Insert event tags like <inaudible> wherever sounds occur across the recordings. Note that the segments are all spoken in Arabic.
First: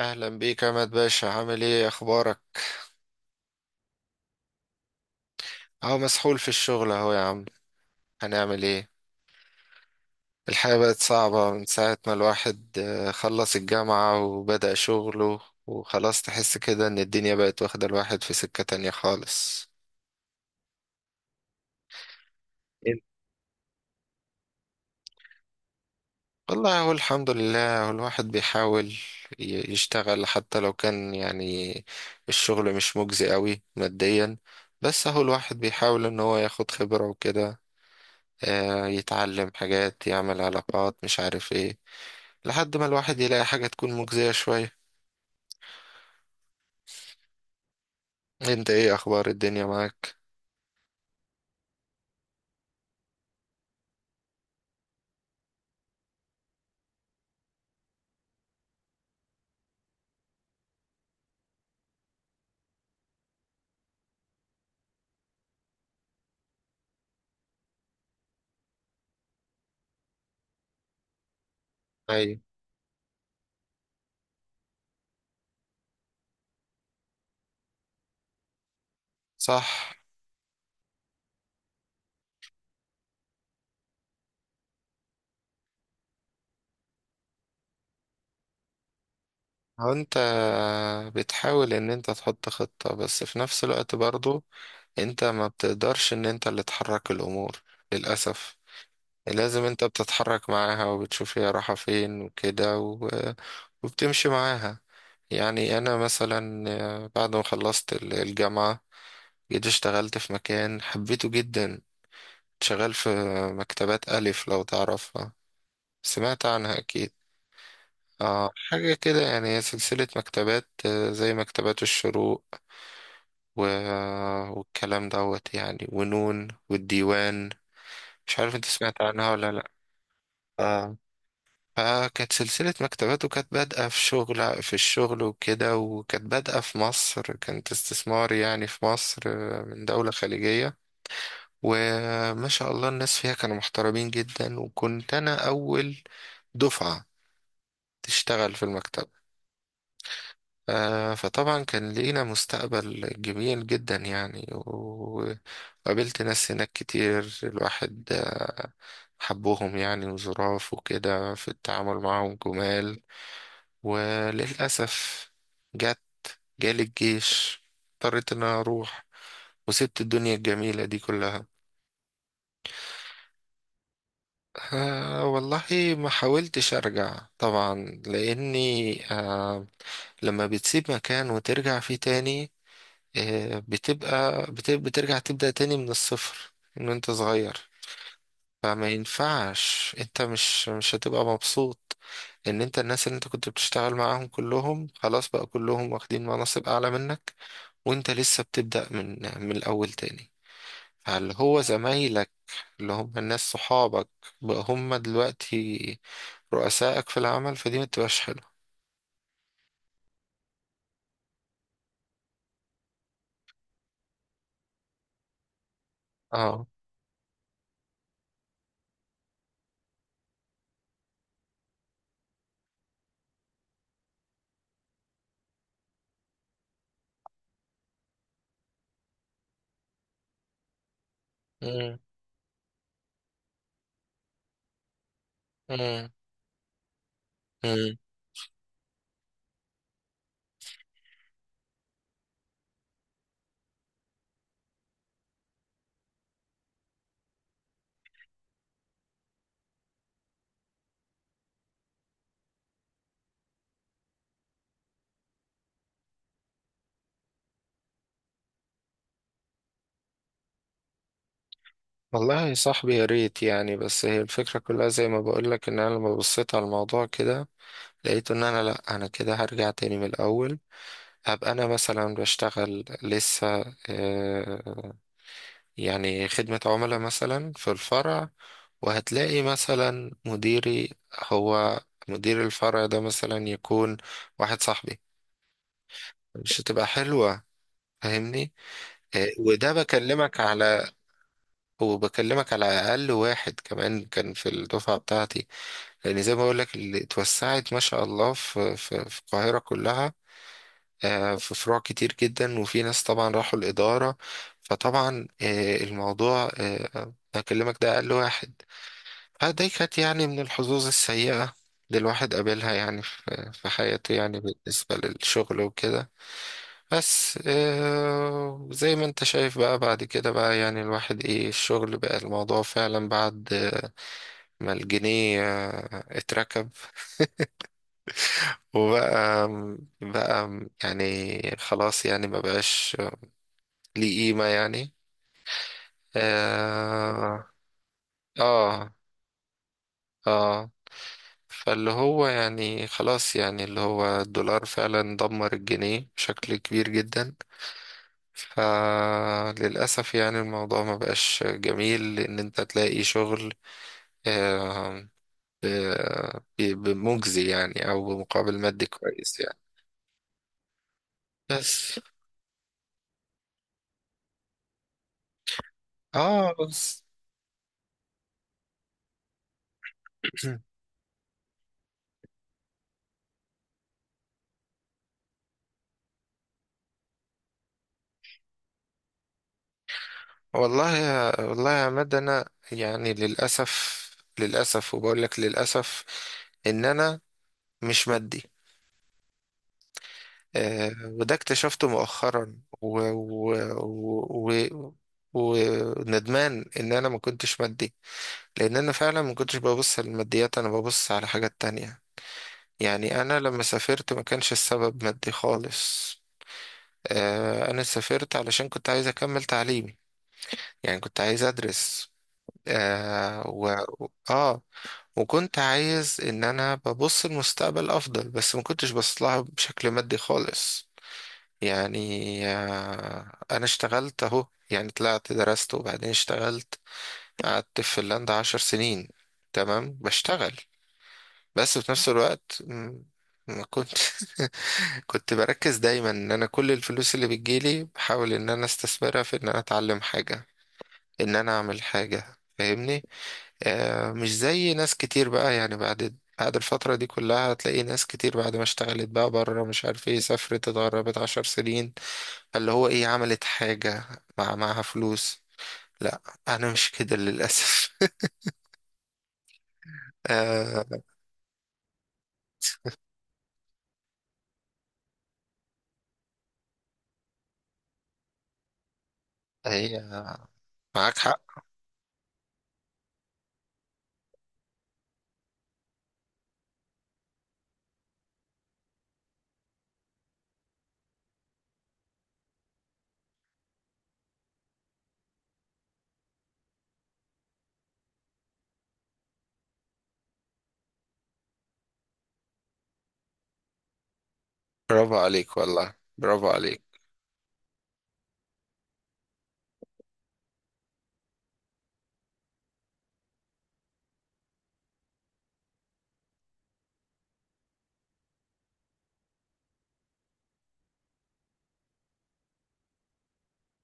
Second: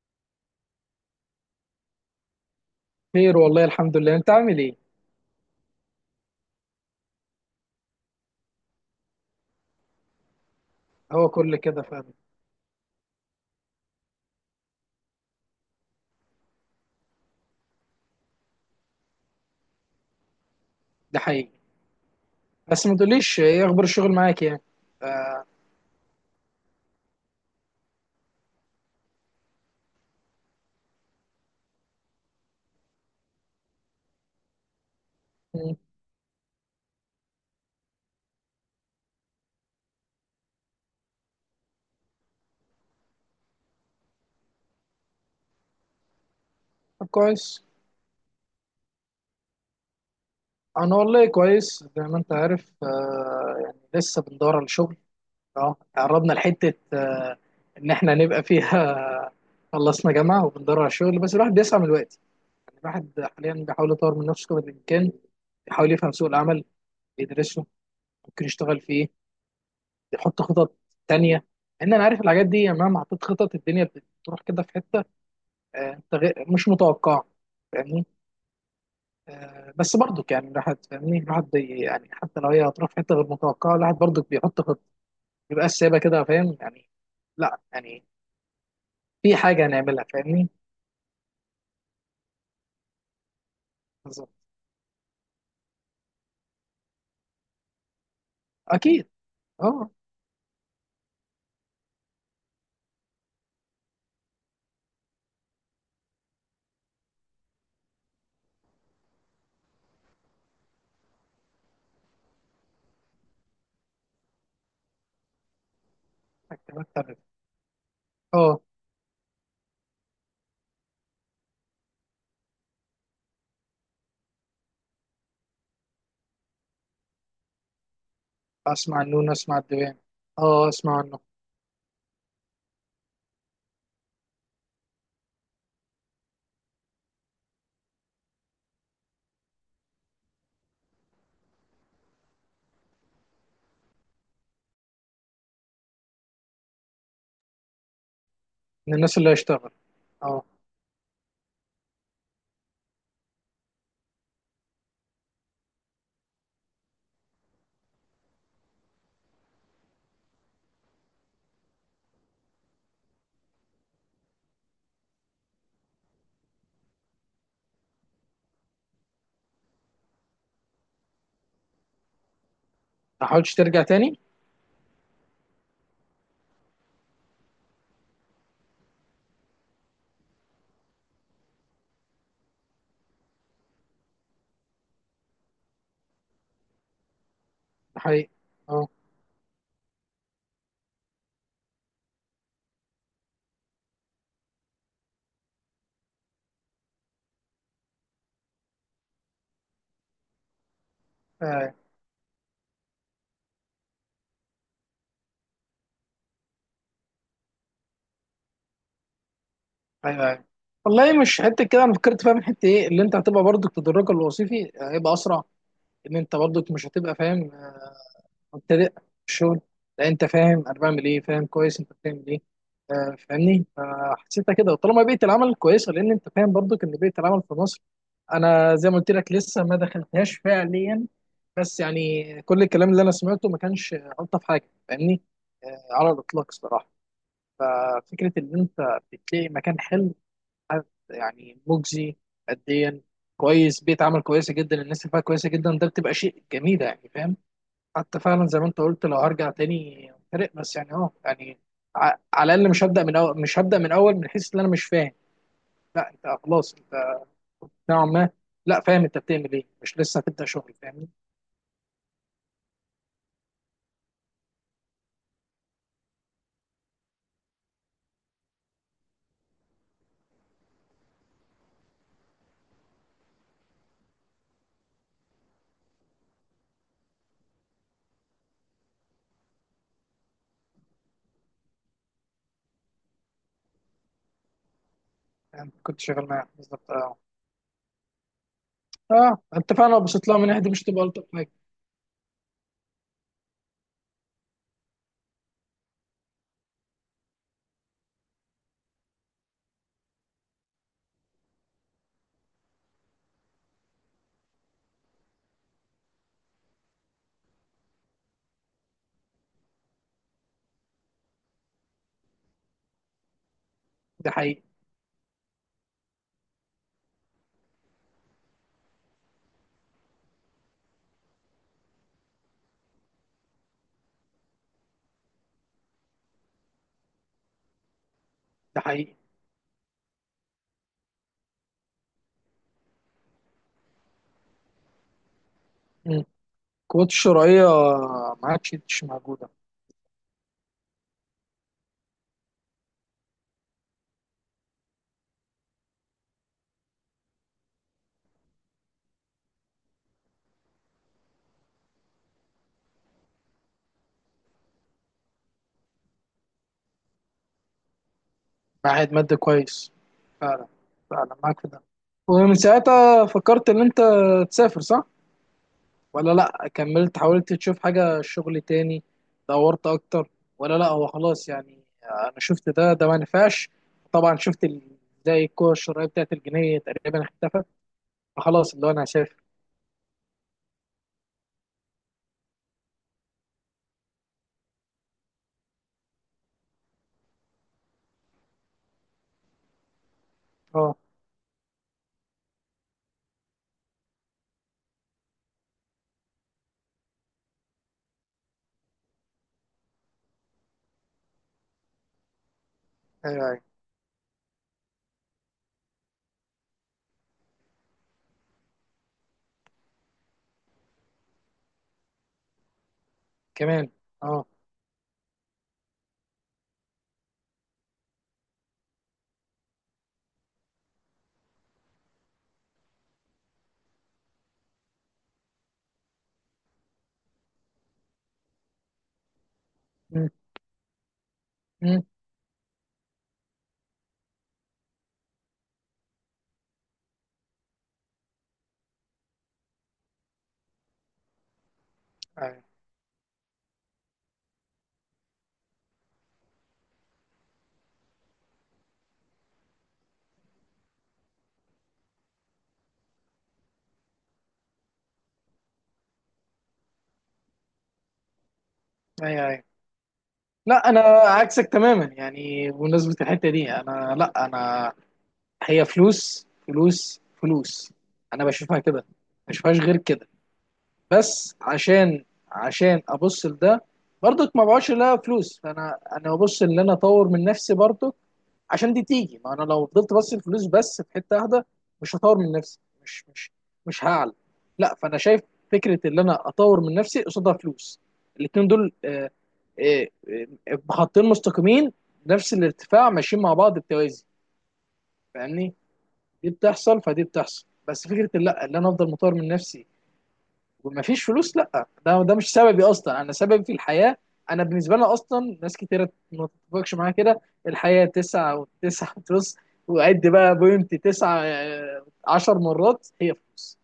اهلا بيك يا عماد باشا، عامل ايه؟ اخبارك؟ خير والله، الحمد لله. انت عامل ايه؟ اهو مسحول في الشغل اهو يا عم. هنعمل ايه؟ الحياة بقت هو صعبة كل من كده ساعة ما فعلا؟ الواحد خلص الجامعة وبدأ شغله. وخلاص تحس كده ان الدنيا بقت واخدة الواحد في سكة تانية خالص. ده حقيقي. بس ما إيه- تقوليش ايه اخبار الشغل معاك يعني؟ والله هو الحمد لله، هو الواحد بيحاول يشتغل حتى لو كان يعني الشغل مش مجزي قوي ماديا. بس هو الواحد مم. بيحاول ان هو ياخد خبرة وكده، يتعلم حاجات، يعمل علاقات، مش عارف ايه، لحد ما الواحد يلاقي حاجة تكون مجزية شوية. طب، كويس. انت ايه اخبار الدنيا معاك؟ انا والله كويس، زي ما انت عارف، يعني لسه بندور على شغل. اه قربنا لحته، ان احنا نبقى فيها. <laughs> خلصنا جامعه وبندور على شغل، بس الواحد بيسعى من الوقت. يعني الواحد حاليا بيحاول يطور من نفسه قدر الامكان، بيحاول يفهم سوق العمل، يدرسه، ممكن يشتغل فيه، يحط خطط تانية. ان انا عارف ايوه. الحاجات دي، يعني مهما حطيت خطط الدنيا بتروح كده في حته، مش متوقع. فاهمني؟ صح. بس برضو يعني الواحد، فاهمني، الواحد يعني حتى لو هي هتروح في حته غير متوقعه، الواحد برضو بيحط خطه، بيبقى سايبها كده، فاهم يعني. لا يعني في حاجه هو هنعملها، انت فاهمني. بتحاول ان انت تحط خطة، بس في نفس الوقت بالظبط. برضو انت ما بتقدرش ان انت اللي تحرك الامور، للأسف. اكيد. لازم انت اه. بتتحرك معاها وبتشوف هي رايحة فين وكده، وبتمشي معاها. يعني انا مثلا بعد ما خلصت الجامعة جيت اشتغلت في مكان حبيته جدا. شغال في مكتبات ألف، لو تعرفها، سمعت عنها مكتبات أكيد. تغيير؟ آه، اه، حاجة كده يعني، هي سلسلة مكتبات، زي مكتبات الشروق و... والكلام دوت يعني، ونون والديوان. مش عارف انت اسمع سمعت النون، عنها ولا اسمع لأ. الدوام. اه، آه. اسمع عنه. فكانت سلسلة مكتبات، وكانت بادئة في الشغل وكده، وكانت بادئة في مصر، كانت استثمار يعني في مصر من دولة خليجية. وما شاء الله الناس فيها كانوا محترمين جدا، وكنت أنا أول دفعة تشتغل في من المكتب. الناس اللي هيشتغل، اه. فطبعا كان لينا مستقبل جميل جدا يعني، وقابلت ناس هناك كتير، الواحد حبهم يعني، وظراف وكده في التعامل، معهم جمال. وللأسف جت، جالي الجيش، اضطريت ان انا اروح، وسبت الدنيا الجميلة دي كلها. ما حاولتش ترجع تاني؟ آه والله، ما حاولتش أرجع طبعا، لأني آه، لما بتسيب مكان وترجع فيه تاني، آه، بترجع تبدأ تاني من الصفر. إن أنت صغير. ده حقيقي. اه، فما ينفعش، أنت مش هتبقى مبسوط إن أنت الناس اللي أنت كنت بتشتغل معاهم كلهم خلاص بقى كلهم واخدين مناصب أعلى منك، وأنت لسه بتبدأ من الأول تاني. فاللي هو ايوه، زمايلك، اللي هم الناس صحابك، بقى هم دلوقتي رؤسائك في العمل، فدي ما تبقاش حلوة. ايوه، أيوة. والله مش حته كده انا فكرت فيها، من حته ايه، اللي انت هتبقى برضو تدرجك الوظيفي هيبقى اسرع. ان انت اه. برضك مش هتبقى فاهم، مبتدئ في الشغل. لا، انت فاهم انا بعمل ايه، فاهم كويس انت بتعمل ايه. فاهمني، فحسيتها كده، طالما بيئه العمل كويسه، لان انت فاهم برضك ان بيئه العمل في مصر. انا زي ما قلت لك لسه ما دخلتهاش فعليا، بس مم. يعني كل الكلام اللي انا سمعته ما كانش الطف حاجه، فاهمني. مم. على الاطلاق الصراحه. مم. ففكره ان انت بتلاقي مكان حلو، حد يعني مجزي ماديا كويس، بيئه عمل كويسه جدا، الناس اللي فيها كويسه جدا، ده بتبقى شيء جميل يعني، فاهم. حتى فعلا زي ما انت قلت، لو هرجع تاني فرق، بس يعني يعني على الاقل مش هبدا من اول، مش هبدا من اول، من حيث ان انا مش فاهم. لا، انت خلاص، انت نوعا ما، لا، فاهم انت بتعمل ايه، مش لسه هتبدا شغل، فاهمني. والله يا صاحبي، يا ريت يعني. بس هي الفكرة كلها زي ما بقولك، ان انا لما بصيت على الموضوع كده لقيت ان انا، لا، انا كده هرجع تاني من الاول. هبقى انا مثلا بشتغل لسه آه، يعني خدمة عملاء مثلا في الفرع، وهتلاقي مثلا مديري، هو مدير الفرع ده مثلا يكون واحد صاحبي. يعني كنت شغال معاه مش هتبقى بالظبط، اه. حلوة، فاهمني. اه، وده انت فعلا لو بصيت لها بكلمك من ناحيه دي، مش على، تبقى الطف حاجه. وبكلمك على اقل واحد كمان كان في الدفعه بتاعتي، لان زي ما بقول لك اللي اتوسعت ما شاء الله في القاهره كلها، في فروع كتير جدا، وفي ناس طبعا راحوا الاداره. فطبعا الموضوع بكلمك ده اقل واحد. فدي كانت يعني من الحظوظ السيئه اللي الواحد قابلها يعني في حياته، ده يعني حقيقي. بالنسبه للشغل وكده. بس زي ما انت شايف بقى، بعد كده بقى يعني الواحد ايه الشغل بقى، الموضوع فعلا بعد ما الجنيه اتركب، ده حقيقي. وبقى يعني خلاص يعني ما بقاش ليه قيمة يعني. مم. القوات اه. الشرعيه ما عادش اه. مش موجوده. آه. فاللي هو يعني خلاص، يعني اللي هو الدولار فعلا دمر الجنيه بشكل كبير جدا. فللأسف يعني الموضوع ما بقاش جميل، لأن أنت تلاقي شغل آه، ب- ب- بمجزي يعني، او بمقابل مادي معهد مادة كويس يعني. كويس. فعلا، فعلا معاك في ده. بس. ومن ساعتها فكرت ان انت تسافر، صح؟ ولا اه. لا بس. كملت حاولت تشوف حاجة شغل تاني؟ دورت اكتر؟ <clears throat> ولا لا، هو خلاص يعني انا شفت ده ما نفعش. طبعا شفت زي الكرة الشرعية بتاعت الجنيه تقريبا اختفت. فخلاص اللي هو انا هسافر. والله يا، والله يا عماد، انا يعني للاسف، للاسف، وبقول لك للاسف ان انا مش مادي. آه. اه، وده اكتشفته مؤخرا، و و و و وندمان ان انا ما كنتش مادي، لان انا فعلا ما كنتش ببص للماديات، انا ببص على حاجات تانية. يعني أنا ايوه، ايوه، لما سافرت ما كانش السبب مادي خالص. أنا سافرت علشان كنت عايز أكمل تعليمي، يعني كنت عايز أدرس آه و... كمان، اه. آه، وكنت عايز إن أنا ببص المستقبل أفضل، بس ما كنتش بص لها بشكل مادي خالص يعني. آه، أنا اشتغلت أهو يعني، طلعت درست، وبعدين اشتغلت. قعدت في فنلندا 10 سنين تمام مم، بشتغل. بس في مم، نفس الوقت، مم، ما كنت <laughs> كنت بركز دايما ان انا كل الفلوس اللي بتجيلي بحاول ان انا استثمرها في ان انا اتعلم حاجة، ان انا اعمل حاجة، ايوه، فاهمني. آه، مش زي ناس كتير بقى يعني، بعد الفترة دي كلها هتلاقي ناس كتير بعد ما اشتغلت بقى بره مش عارف ايه، سافرت اتغربت 10 سنين، اللي هو ايه، عملت حاجة مع معاها فلوس. لا، انا مش كده للأسف. ايوه، ايوه. <laughs> لا، انا آه. عكسك تماما، يعني بمناسبة الحتة دي، لا انا هي فلوس فلوس فلوس. انا بشوفها كده، ما بشوفهاش غير هي كده. معاك بس حق. عشان ابص لده برضك، ما بقعدش لا فلوس، فانا ببص ان انا اطور من نفسي برضك عشان دي تيجي. ما انا لو فضلت بص الفلوس بس في حته واحده مش هطور من نفسي. مش مش مش هعلى، لا، فانا شايف فكره ان انا اطور من نفسي قصادها فلوس، الاتنين دول آه، خطين مستقيمين، نفس الارتفاع، ماشيين مع بعض بتوازي. برافو عليك فاهمني. والله، برافو دي عليك. بتحصل، فدي بتحصل، بس فكره لا، ان انا افضل مطور من نفسي ومفيش فلوس، لا، ده مش سببي اصلا، انا سببي في الحياه. انا بالنسبه لنا اصلا ناس كتيره ما تتفقش معايا كده، الحياه تسعة وتسعة فلوس، وعد بقى بوينت تسعة، 10 مرات هي فلوس.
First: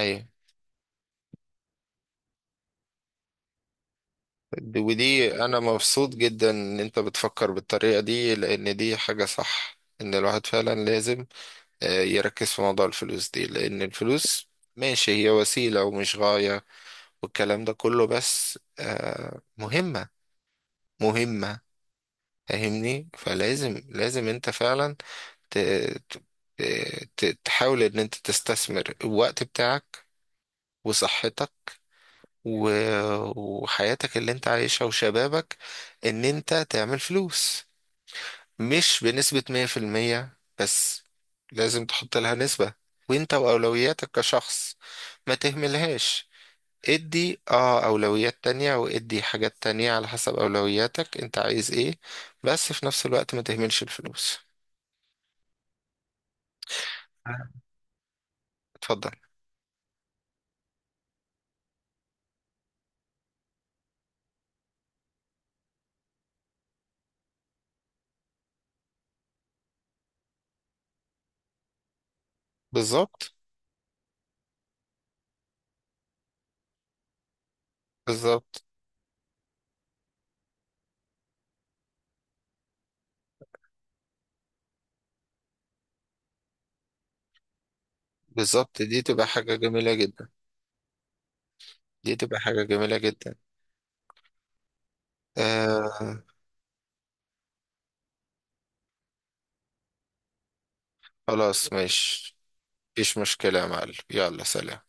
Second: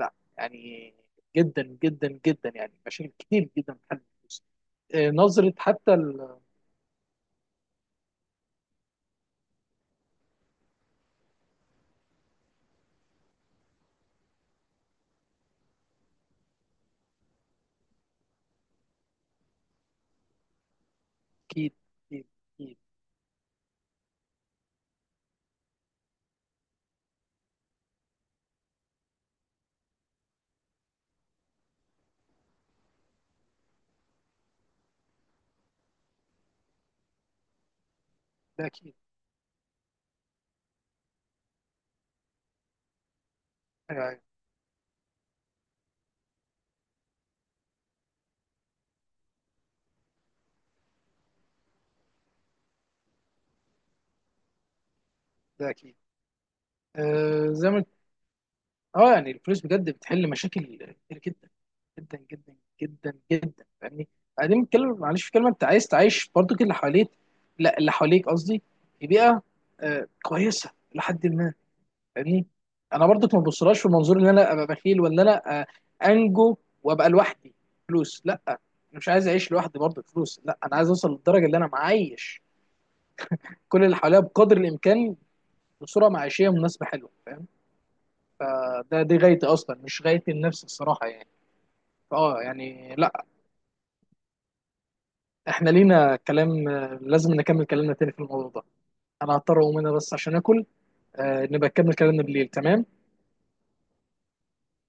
لا يعني، جدا جدا جدا يعني مشاكل كتير جدا بتحل الفلوس. دي، ودي، نظره انا حتى مبسوط ال- جدا ان انت بتفكر بالطريقه دي، لان دي حاجه صح، ان الواحد فعلا لازم يركز في موضوع الفلوس دي، لان الفلوس ماشي هي وسيله ومش غايه، والكلام ده كله، بس مهمه، مهمه. اكيد، اكيد، اكيد. فاهمني. فلازم، لازم انت فعلا ت- ت- تحاول ان انت تستثمر الوقت بتاعك، وصحتك، و- وحياتك اللي انت عايشها، وشبابك، ان انت تعمل فلوس، ده اكيد. مش بنسبة 100%، بس لازم تحط لها نسبة. وانت أيوة، واولوياتك أيوة. كشخص ما تهملهاش. ادي اه اولويات تانية، وادي حاجات تانية على حسب اولوياتك انت عايز ايه، بس في نفس الوقت ما تهملش الفلوس. ده اكيد. زي ما اتفضل. اه يعني الفلوس بجد بتحل مشاكل كتير، جدا جدا جدا جدا جدا. فاهمني. بعدين بتكلم، معلش في كلمه، انت عايز تعيش برضو كل اللي حواليك، لا اللي حواليك قصدي، في بيئه كويسه لحد ما، فاهمني. انا برضو بالظبط. ما ببصلهاش في منظور ان انا ابقى بخيل، ولا انا انجو وابقى لوحدي فلوس، لا، انا بالظبط. مش عايز اعيش لوحدي برضو فلوس، لا، انا عايز اوصل للدرجه اللي انا معايش كل اللي حواليا بقدر الامكان، بصوره معيشيه مناسبه حلوه، فاهم. بالظبط، آه، دي ده دي تبقى غايتي حاجة اصلا، جميلة مش جدا. غايتي النفس الصراحه يعني. دي تبقى فاه حاجة يعني، جميلة لا، جدا. احنا لينا آه. كلام، لازم نكمل كلامنا تاني في الموضوع ده. انا هضطر اقوم هنا بس عشان اكل، نبقى خلاص نكمل كلامنا ماشي، بالليل، تمام. مفيش مشكلة يا معلم، يلا سلام.